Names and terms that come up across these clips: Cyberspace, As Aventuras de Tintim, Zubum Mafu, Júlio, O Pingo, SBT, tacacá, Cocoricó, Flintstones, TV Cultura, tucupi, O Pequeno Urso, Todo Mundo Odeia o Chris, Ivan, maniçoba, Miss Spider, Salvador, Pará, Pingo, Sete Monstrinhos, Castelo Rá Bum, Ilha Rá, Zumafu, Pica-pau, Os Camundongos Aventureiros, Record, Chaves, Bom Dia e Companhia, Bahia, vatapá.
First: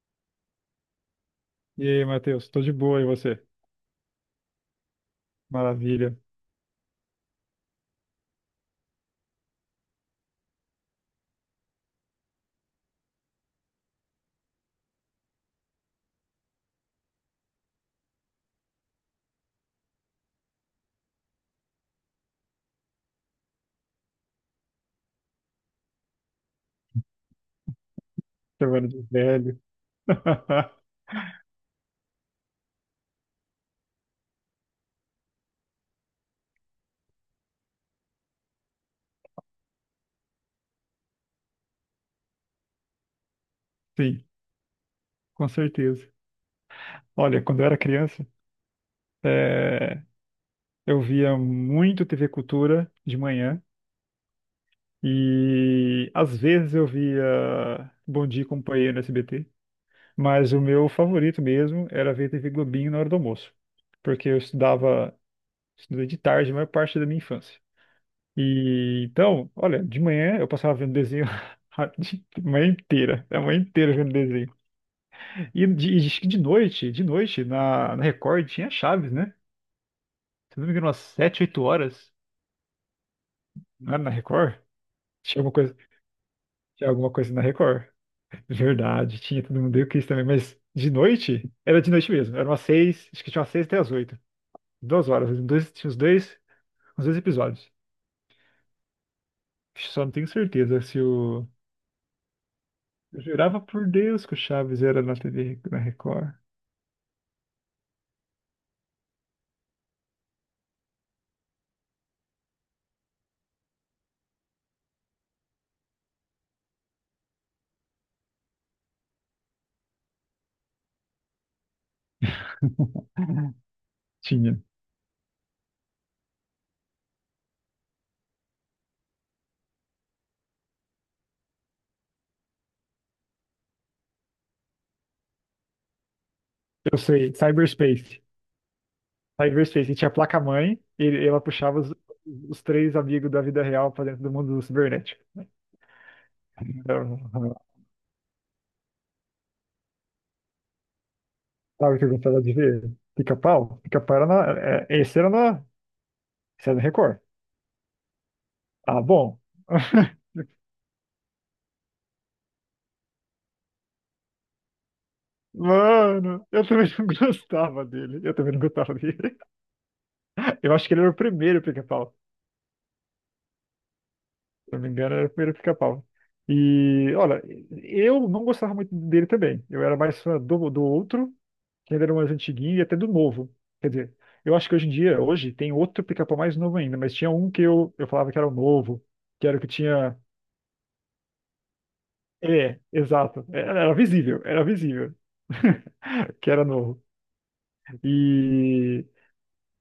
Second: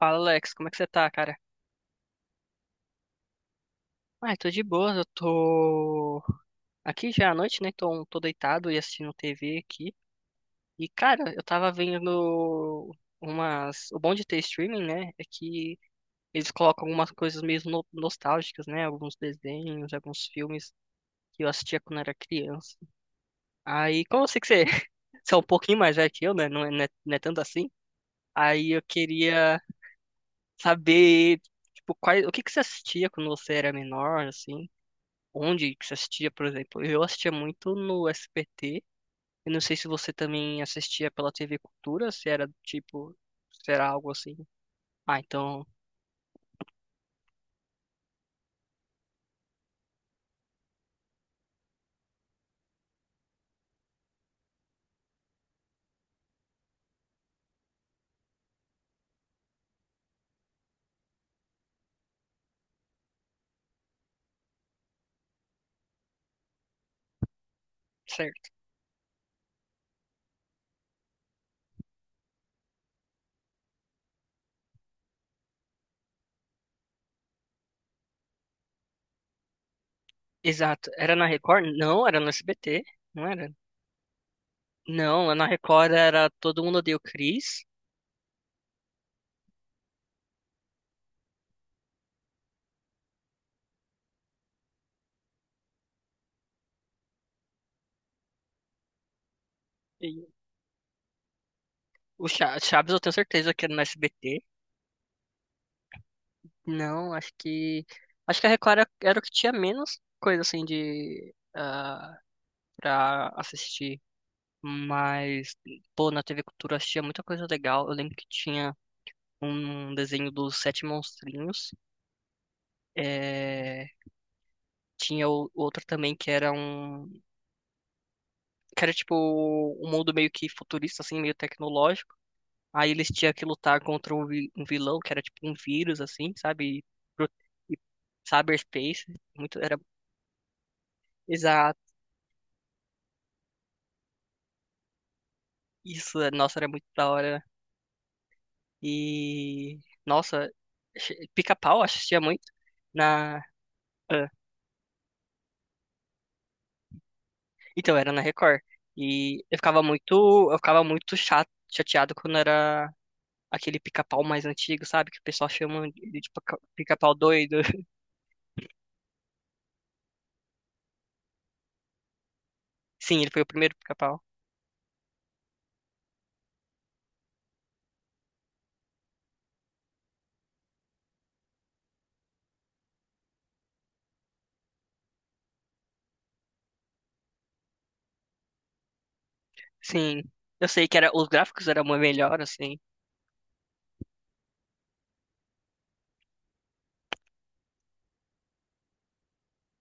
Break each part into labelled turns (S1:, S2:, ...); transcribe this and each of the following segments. S1: Fala, Alex, como é que você tá, cara?
S2: E aí, Matheus, tô de boa, e você?
S1: Ah, eu tô de boa, eu
S2: Maravilha,
S1: tô aqui já à noite, né? Tô, tô deitado e assistindo TV aqui. E, cara, eu tava vendo umas. O bom de ter streaming, né? É que eles colocam algumas coisas meio nostálgicas, né? Alguns desenhos, alguns filmes que eu assistia quando era criança. Aí, como eu sei que você, você é um pouquinho mais velho que eu, né? Não é tanto assim. Aí eu
S2: chamando de
S1: queria
S2: velho.
S1: saber, tipo, o que que você assistia quando você era menor, assim? Onde que você assistia, por exemplo? Eu assistia muito no SBT. Eu não sei se você também assistia pela TV Cultura, se era tipo, se era algo
S2: Sim,
S1: assim. Ah,
S2: com
S1: então,
S2: certeza. Olha, quando eu era criança, eh, eu via muito TV Cultura de manhã e às vezes eu via Bom Dia e Companhia no SBT, mas o meu favorito mesmo era ver TV Globinho na hora do almoço, porque eu estudava, estudei de tarde a maior parte da minha infância.
S1: certo.
S2: E então, olha, de manhã eu passava vendo desenho a manhã inteira vendo desenho. E acho que de noite, na Record tinha Chaves, né? Se não me engano,
S1: Exato.
S2: umas
S1: Era na
S2: 7, 8
S1: Record? Não,
S2: horas,
S1: era no SBT. Não era?
S2: não era na Record?
S1: Não,
S2: Tinha
S1: na
S2: alguma coisa,
S1: Record era Todo Mundo
S2: tinha
S1: Odeia o
S2: alguma coisa na
S1: Chris.
S2: Record. Verdade, tinha todo mundo, eu quis também, mas de noite, era de noite mesmo, era umas 6, acho que tinha umas 6 até as 8, 2 horas, uns dois, tinha uns dois episódios. Só não
S1: E
S2: tenho certeza se o.
S1: o Chaves eu tenho
S2: Eu
S1: certeza
S2: jurava
S1: que era no
S2: por Deus que o
S1: SBT.
S2: Chaves era na TV, na Record.
S1: Não, acho que. Acho que a Record era, era o que tinha menos coisa assim de. Ah, pra assistir. Mas, pô, na TV Cultura eu assistia muita coisa legal. Eu lembro que tinha um desenho dos Sete Monstrinhos. É,
S2: Tinha.
S1: tinha outro também que era um. Que era tipo um mundo meio que futurista, assim, meio tecnológico. Aí eles tinham que lutar contra um um vilão que era tipo um vírus, assim, sabe? E,
S2: Eu
S1: Pro-
S2: sei,
S1: e
S2: Cyberspace.
S1: cyberspace. Muito. Era.
S2: Cyberspace, e tinha a placa-mãe e ela
S1: Exato.
S2: puxava os três amigos da vida real pra dentro do mundo cibernético.
S1: Isso, nossa, era muito da
S2: Então,
S1: hora. E. Nossa, Pica-Pau, eu
S2: sabe o que eu
S1: assistia
S2: gostava
S1: muito.
S2: de ver?
S1: Na.
S2: Pica-pau? Pica-pau era na. É, esse era na. Esse era no Record.
S1: Então, era na Record.
S2: Ah, bom.
S1: E eu ficava muito, chateado quando era aquele pica-pau mais antigo, sabe? Que o pessoal chama ele de
S2: Mano, eu também não
S1: pica-pau doido.
S2: gostava dele. Eu também não gostava dele. Eu acho que ele era o primeiro pica-pau.
S1: Sim, ele foi o primeiro pica-pau.
S2: Se não me engano, era o primeiro pica-pau. E, olha, eu não gostava muito dele também. Eu era mais fã do outro que ainda era mais antiguinho e até do novo. Quer dizer, eu acho que hoje em dia, hoje, tem outro pica-pau mais novo ainda, mas tinha um que eu falava que era o novo, que era o que tinha.
S1: Sim. Eu sei que era, os gráficos eram muito melhor, assim.
S2: É, exato. Era visível, era visível. Que era novo. E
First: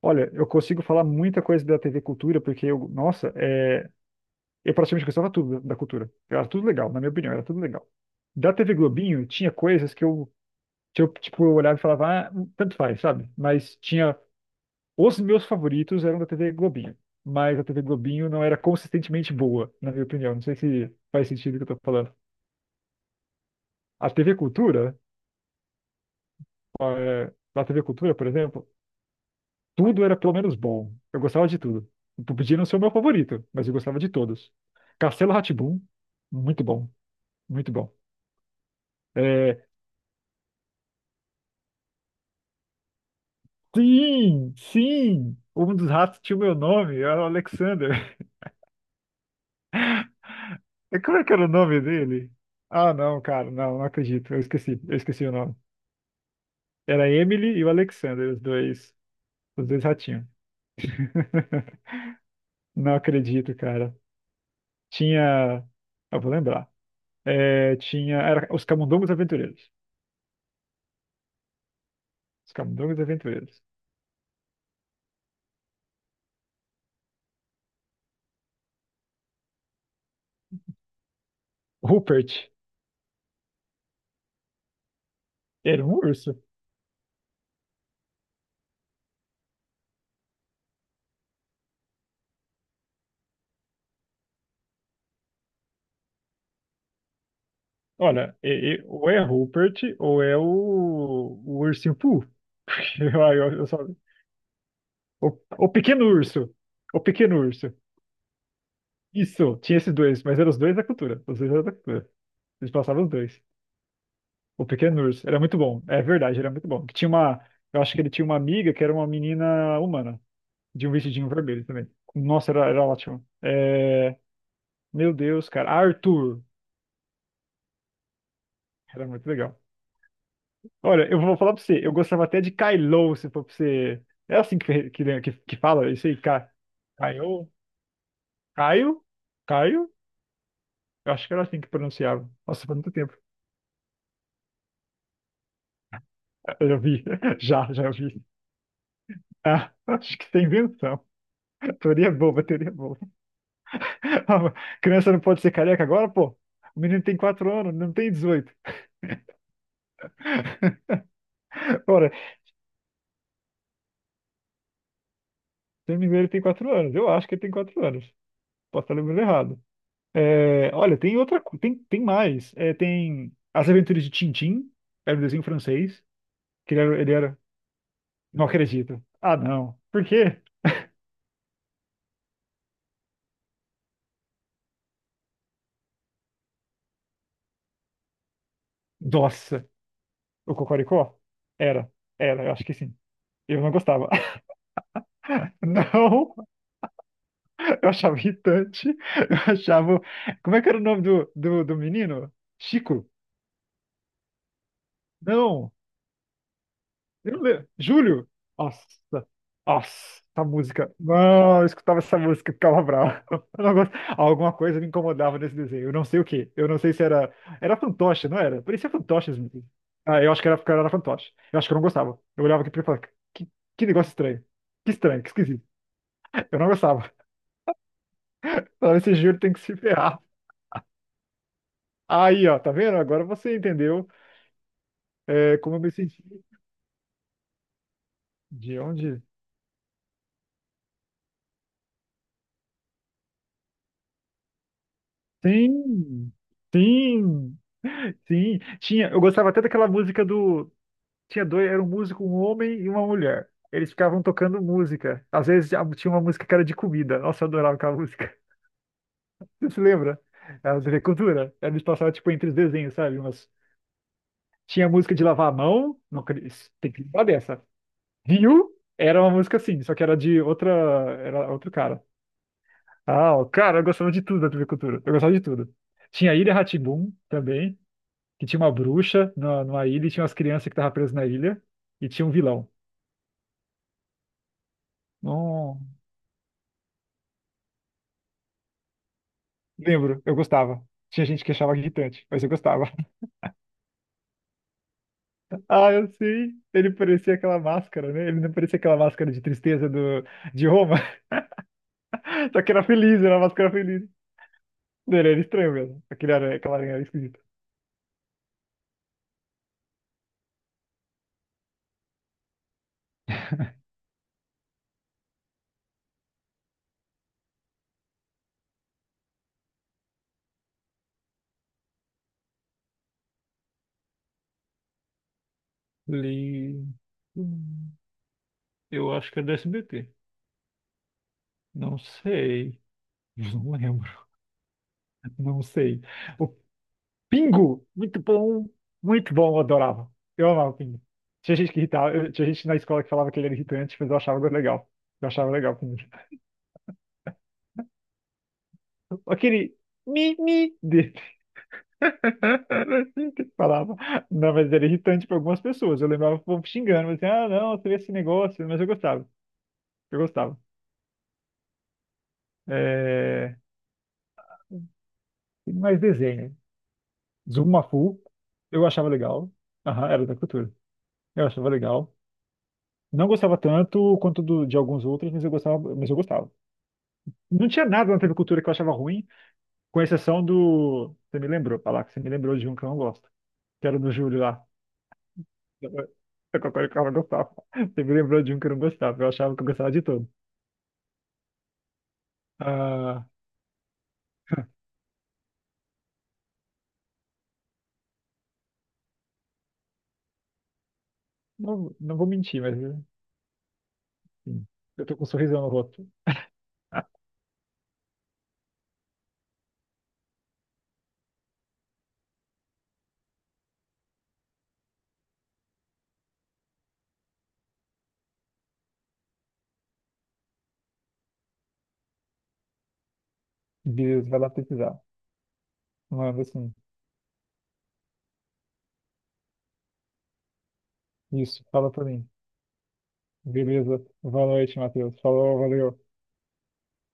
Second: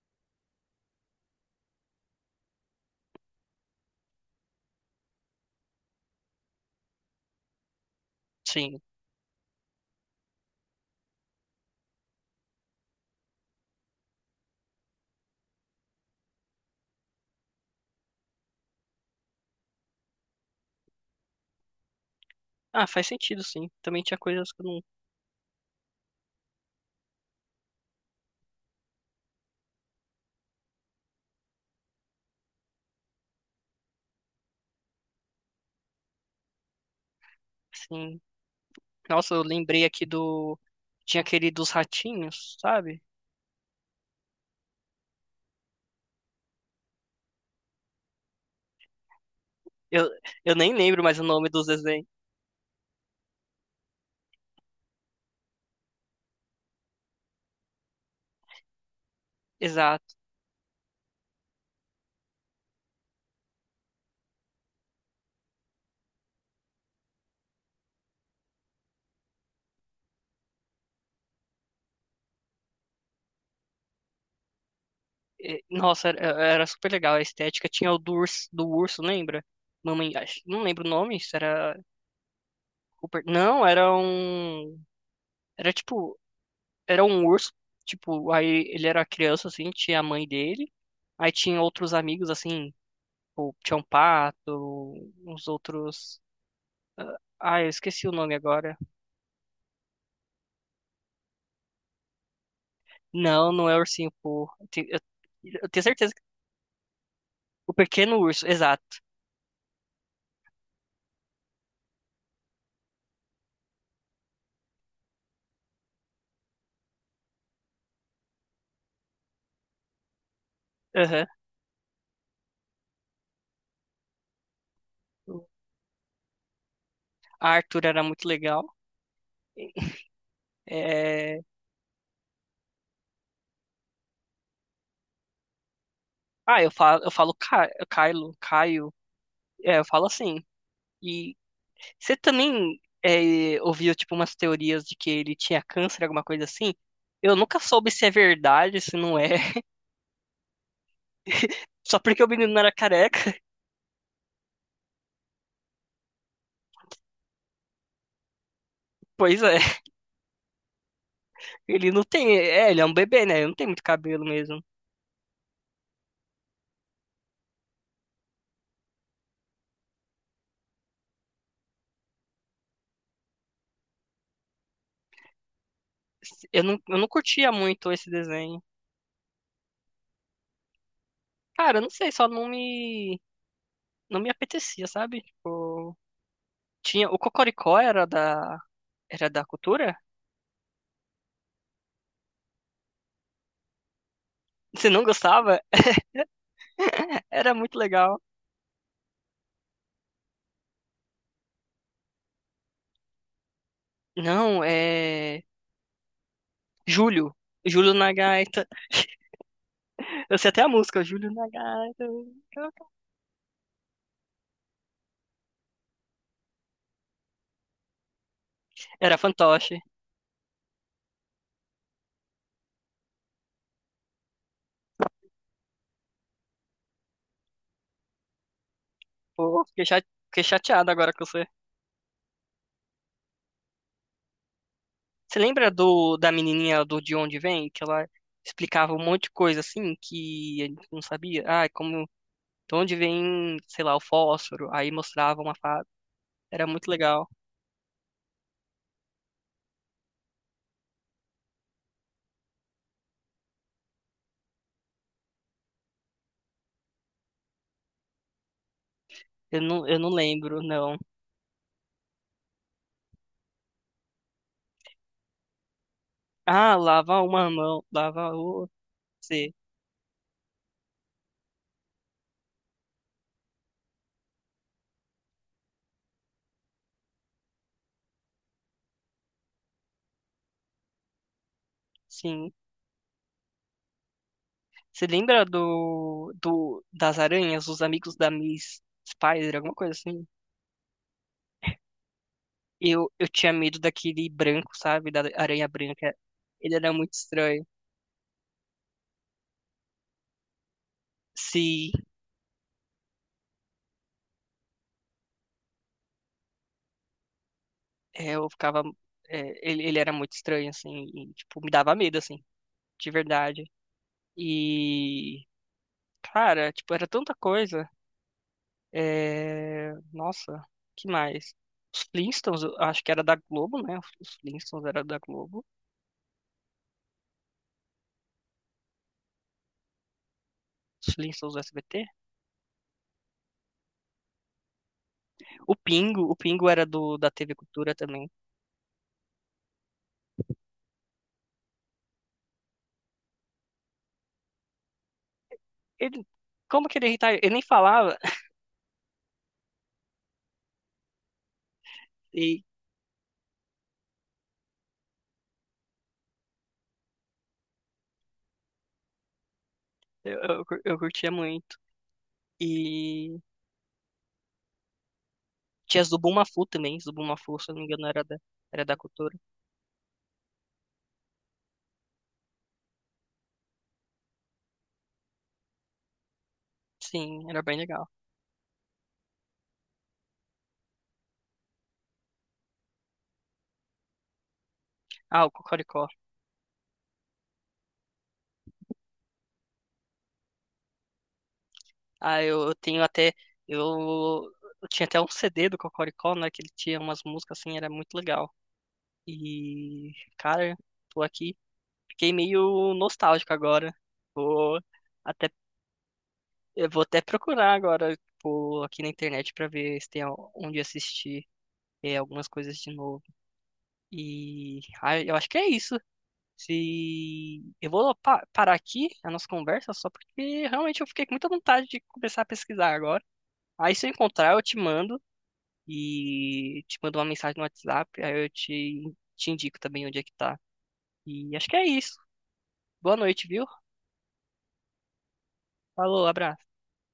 S2: olha, eu consigo falar muita coisa da TV Cultura, porque eu, nossa, eu praticamente gostava tudo da cultura. Era tudo legal, na minha opinião, era tudo legal. Da TV
S1: Sim.
S2: Globinho, tinha coisas que eu tipo, eu olhava e falava, ah, tanto faz, sabe? Mas tinha Os meus favoritos eram da TV Globinho, mas a TV Globinho não era consistentemente boa, na minha opinião. Não sei se faz sentido o que eu tô falando.
S1: Ah, faz sentido, sim. Também
S2: A
S1: tinha
S2: TV
S1: coisas que eu não,
S2: Cultura, na TV Cultura, por exemplo, tudo era pelo menos bom. Eu gostava de tudo. Eu podia não ser o meu favorito, mas eu gostava de todos. Castelo rá muito bom, muito bom.
S1: assim. Nossa, eu
S2: Eh,
S1: lembrei aqui do tinha aquele dos ratinhos, sabe?
S2: sim, sim! Um dos ratos tinha o meu nome, era o Alexander.
S1: Eu, eu nem lembro
S2: Como
S1: mais o
S2: é que era o
S1: nome dos
S2: nome
S1: desenhos.
S2: dele? Ah, não, cara, não, não acredito. Eu esqueci o nome. Era a Emily e o Alexander, os dois
S1: Exato.
S2: ratinhos. Não acredito, cara. Tinha. Eu vou lembrar. É, tinha. Era os Camundongos Aventureiros. Os Camundongos Aventureiros.
S1: É, nossa, era, era super legal a estética. Tinha o do urso, lembra? Mamãe, não lembro o nome, se era
S2: Rupert
S1: Rupert. Não, era um. Era
S2: era um
S1: tipo.
S2: urso.
S1: Era um urso. Tipo, aí ele era criança, assim, tinha a mãe dele. Aí tinha outros amigos, assim, tipo, tinha um pato, uns outros. Ah, eu esqueci o nome
S2: Olha,
S1: agora.
S2: ou é Rupert ou é o ursinho Pooh. Eu,
S1: Não,
S2: eu- eu
S1: não é
S2: só...
S1: ursinho, pô. Eu,
S2: o,
S1: eu
S2: o
S1: tenho
S2: pequeno
S1: certeza.
S2: urso. O pequeno urso.
S1: O pequeno urso, exato.
S2: Isso, tinha esses dois, mas eram os dois da cultura. Os dois eram da cultura. Eles passavam os dois. O Pequeno Urso. Era muito bom. É verdade, era muito bom. Eu acho que ele tinha uma amiga que era uma menina humana, de um
S1: Aham.
S2: vestidinho vermelho também. Nossa, era ótimo. É, meu Deus, cara. Arthur.
S1: Arthur era muito legal.
S2: Era muito legal. Olha, eu vou
S1: É,
S2: falar pra você, eu gostava até de Kylo, se for pra você. É assim que fala isso aí, Ca...
S1: ah, eu falo
S2: Caio?
S1: Kylo, Caio,
S2: Caio?
S1: é, eu
S2: Caio?
S1: falo assim.
S2: Eu acho que
S1: E
S2: era assim que
S1: você
S2: pronunciava. Nossa, faz
S1: também
S2: muito tempo.
S1: é, ouviu, tipo, umas teorias de que ele tinha câncer, alguma coisa
S2: Eu
S1: assim?
S2: já vi.
S1: Eu nunca
S2: Já
S1: soube se é
S2: vi.
S1: verdade, se não é.
S2: Ah, acho que tem invenção.
S1: Só
S2: Teoria
S1: porque o
S2: boba,
S1: menino não era
S2: teoria boba.
S1: careca.
S2: Criança não pode ser careca agora, pô. O menino tem 4 anos, não tem 18.
S1: Pois é, ele não
S2: Ora,
S1: tem.
S2: se
S1: É, ele é um bebê, né? Ele não tem muito cabelo mesmo.
S2: eu não me engano, ele tem 4 anos. Eu acho que ele tem 4 anos. Posso estar lembrando errado. É, olha, tem outra. Tem mais. É, tem As Aventuras de Tintim. Era um desenho francês. Que
S1: Eu não
S2: ele era-
S1: curtia muito esse
S2: Não
S1: desenho.
S2: acredito. Ah, não. Por quê?
S1: Cara, eu não sei, só não me, não me apetecia, sabe? Tipo, tinha, o Cocoricó era da
S2: Nossa.
S1: cultura?
S2: O Cocoricó? Era. Era, eu acho que sim. Eu não gostava.
S1: Você não gostava?
S2: Não.
S1: Era muito
S2: Eu achava
S1: legal.
S2: irritante. Eu achava. Como é que era o nome do menino? Chico?
S1: Não, é.
S2: Não. Eu
S1: Júlio.
S2: não lembro.
S1: Júlio na
S2: Júlio?
S1: gaita.
S2: Nossa. Nossa,
S1: Eu
S2: essa
S1: sei até a
S2: música.
S1: música, Júlio na
S2: Não, eu escutava
S1: gaita.
S2: essa música e ficava bravo. Eu não gosto- Alguma coisa me incomodava nesse desenho. Eu não sei o quê. Eu não sei se era. Era fantoche, não era? Parecia
S1: Era
S2: fantoche, esse menino.
S1: fantoche.
S2: Ah, eu acho que era, porque era fantoche. Eu acho que eu não gostava. Eu olhava aqui pra ele e falava: que, que negócio estranho. Que estranho, que esquisito. Eu não gostava. Falava, esse Júlio tem que
S1: Pô,
S2: se
S1: fiquei
S2: ferrar.
S1: fiquei chateado agora com você.
S2: Aí, ó, tá vendo? Agora você entendeu.
S1: Você
S2: É,
S1: lembra
S2: como eu me
S1: do,
S2: senti?
S1: da menininha do De Onde Vem? Que ela
S2: De
S1: explicava um
S2: onde?
S1: monte de coisa assim que a gente não sabia. Ah, é como. De onde vem, sei lá, o fósforo? Aí mostrava uma fada.
S2: Sim,
S1: Era muito legal.
S2: sim, sim. Tinha, eu gostava até daquela música do. Tinha dois, era um músico, um homem e uma mulher. Eles ficavam tocando música. Às vezes tinha uma música que era de comida. Nossa, eu adorava aquela música. Você se
S1: Eu não
S2: lembra?
S1: lembro,
S2: Era
S1: não.
S2: de cultura. Eles passavam tipo entre os desenhos, sabe? Mas tinha música de lavar a mão. Não,
S1: Ah,
S2: tem que
S1: lava
S2: lembrar
S1: uma
S2: dessa.
S1: mão, lava
S2: Rio
S1: outra.
S2: era uma música assim, só que era de outra, era outro cara. Ah, ó, cara, eu gostava de tudo da TV Cultura. Eu gostava de tudo. Tinha a Ilha rá também, que tinha uma bruxa numa ilha e tinha umas crianças que estavam presas na ilha e tinha um
S1: Sim.
S2: vilão.
S1: Você lembra
S2: Não
S1: do das aranhas, os amigos da Miss Spider, alguma coisa
S2: lembro,
S1: assim?
S2: eu gostava. Tinha gente que achava irritante, mas eu gostava.
S1: Eu, eu tinha medo daquele branco, sabe? Da aranha
S2: Ah, eu
S1: branca.
S2: sei.
S1: Ele era
S2: Ele
S1: muito
S2: parecia aquela
S1: estranho.
S2: máscara, né? Ele não parecia aquela máscara de tristeza de Roma,
S1: Se
S2: só que era feliz, era uma máscara feliz. Ele era estranho mesmo. Aquele aranha, aquela aranha era esquisita.
S1: é, eu ficava. É, ele era muito estranho, assim. E, tipo, me dava medo, assim, de verdade. E. Cara, tipo, era tanta coisa. É, nossa, que mais? Os Flintstones, eu acho que era da Globo, né? Os Flintstones era da Globo.
S2: Li... Hum, Eu acho que é do SBT.
S1: Os Flintstones do
S2: Não
S1: SBT.
S2: sei. Não lembro. Não sei.
S1: O
S2: O
S1: Pingo era do da TV
S2: Pingo,
S1: Cultura também.
S2: muito bom, eu adorava. Eu amava o Pingo. Tinha gente que irritava, tinha gente na escola que falava que ele era irritante, mas eu achava legal. Eu achava legal o Pingo.
S1: Ele, como que ele irritava? Ele nem falava
S2: Aquele mi-mi dele.
S1: e
S2: Era assim que ele falava. Não, mas era irritante para algumas pessoas. Eu lembrava o povo xingando, mas assim, ah, não, você vê esse negócio, mas eu gostava. Eu gostava.
S1: eu curtia muito. E
S2: É... Tem mais
S1: tinha Zubum
S2: desenho.
S1: Mafu também, Zubum Mafu, se eu não me engano,
S2: Zumafu,
S1: era
S2: eu
S1: da
S2: achava
S1: Cultura.
S2: legal. Aham, era da cultura. Eu achava legal. Não gostava tanto quanto de alguns outros, mas eu gostava, mas eu gostava.
S1: Sim, era
S2: Não
S1: bem
S2: tinha
S1: legal.
S2: nada na TV Cultura que eu achava ruim, com exceção do. Você me lembrou, falar que você me lembrou de um que eu não gosto, que era do Júlio lá.
S1: Ah, o
S2: Eu,
S1: Cocoricó.
S2: eu não gostava. Você me lembrou de um que eu não gostava, eu achava que eu gostava de todo.
S1: Ah, eu tenho
S2: Ah,
S1: até, eu, eu tinha até um CD do Cocoricó, né, que ele tinha umas músicas assim, era muito legal. E, cara, tô aqui,
S2: não, não vou
S1: fiquei
S2: mentir, mas
S1: meio
S2: assim,
S1: nostálgico agora. Vou
S2: eu tô com um
S1: até
S2: sorrisão no rosto.
S1: Eu vou até procurar agora, tipo, aqui na internet pra ver se tem onde assistir é, algumas coisas de novo. E ah, eu acho que é isso. Se eu vou parar aqui a nossa conversa só porque realmente eu fiquei com muita vontade de começar a pesquisar agora. Aí se eu
S2: Beleza, vai lá
S1: encontrar, eu te
S2: pesquisar.
S1: mando
S2: Manda assim.
S1: e te mando uma mensagem no WhatsApp, aí eu te indico também onde é que tá. E
S2: Isso,
S1: acho que é
S2: fala pra
S1: isso.
S2: mim.
S1: Boa noite, viu?
S2: Beleza, boa noite, Matheus. Falou, valeu.
S1: Falou, abraço.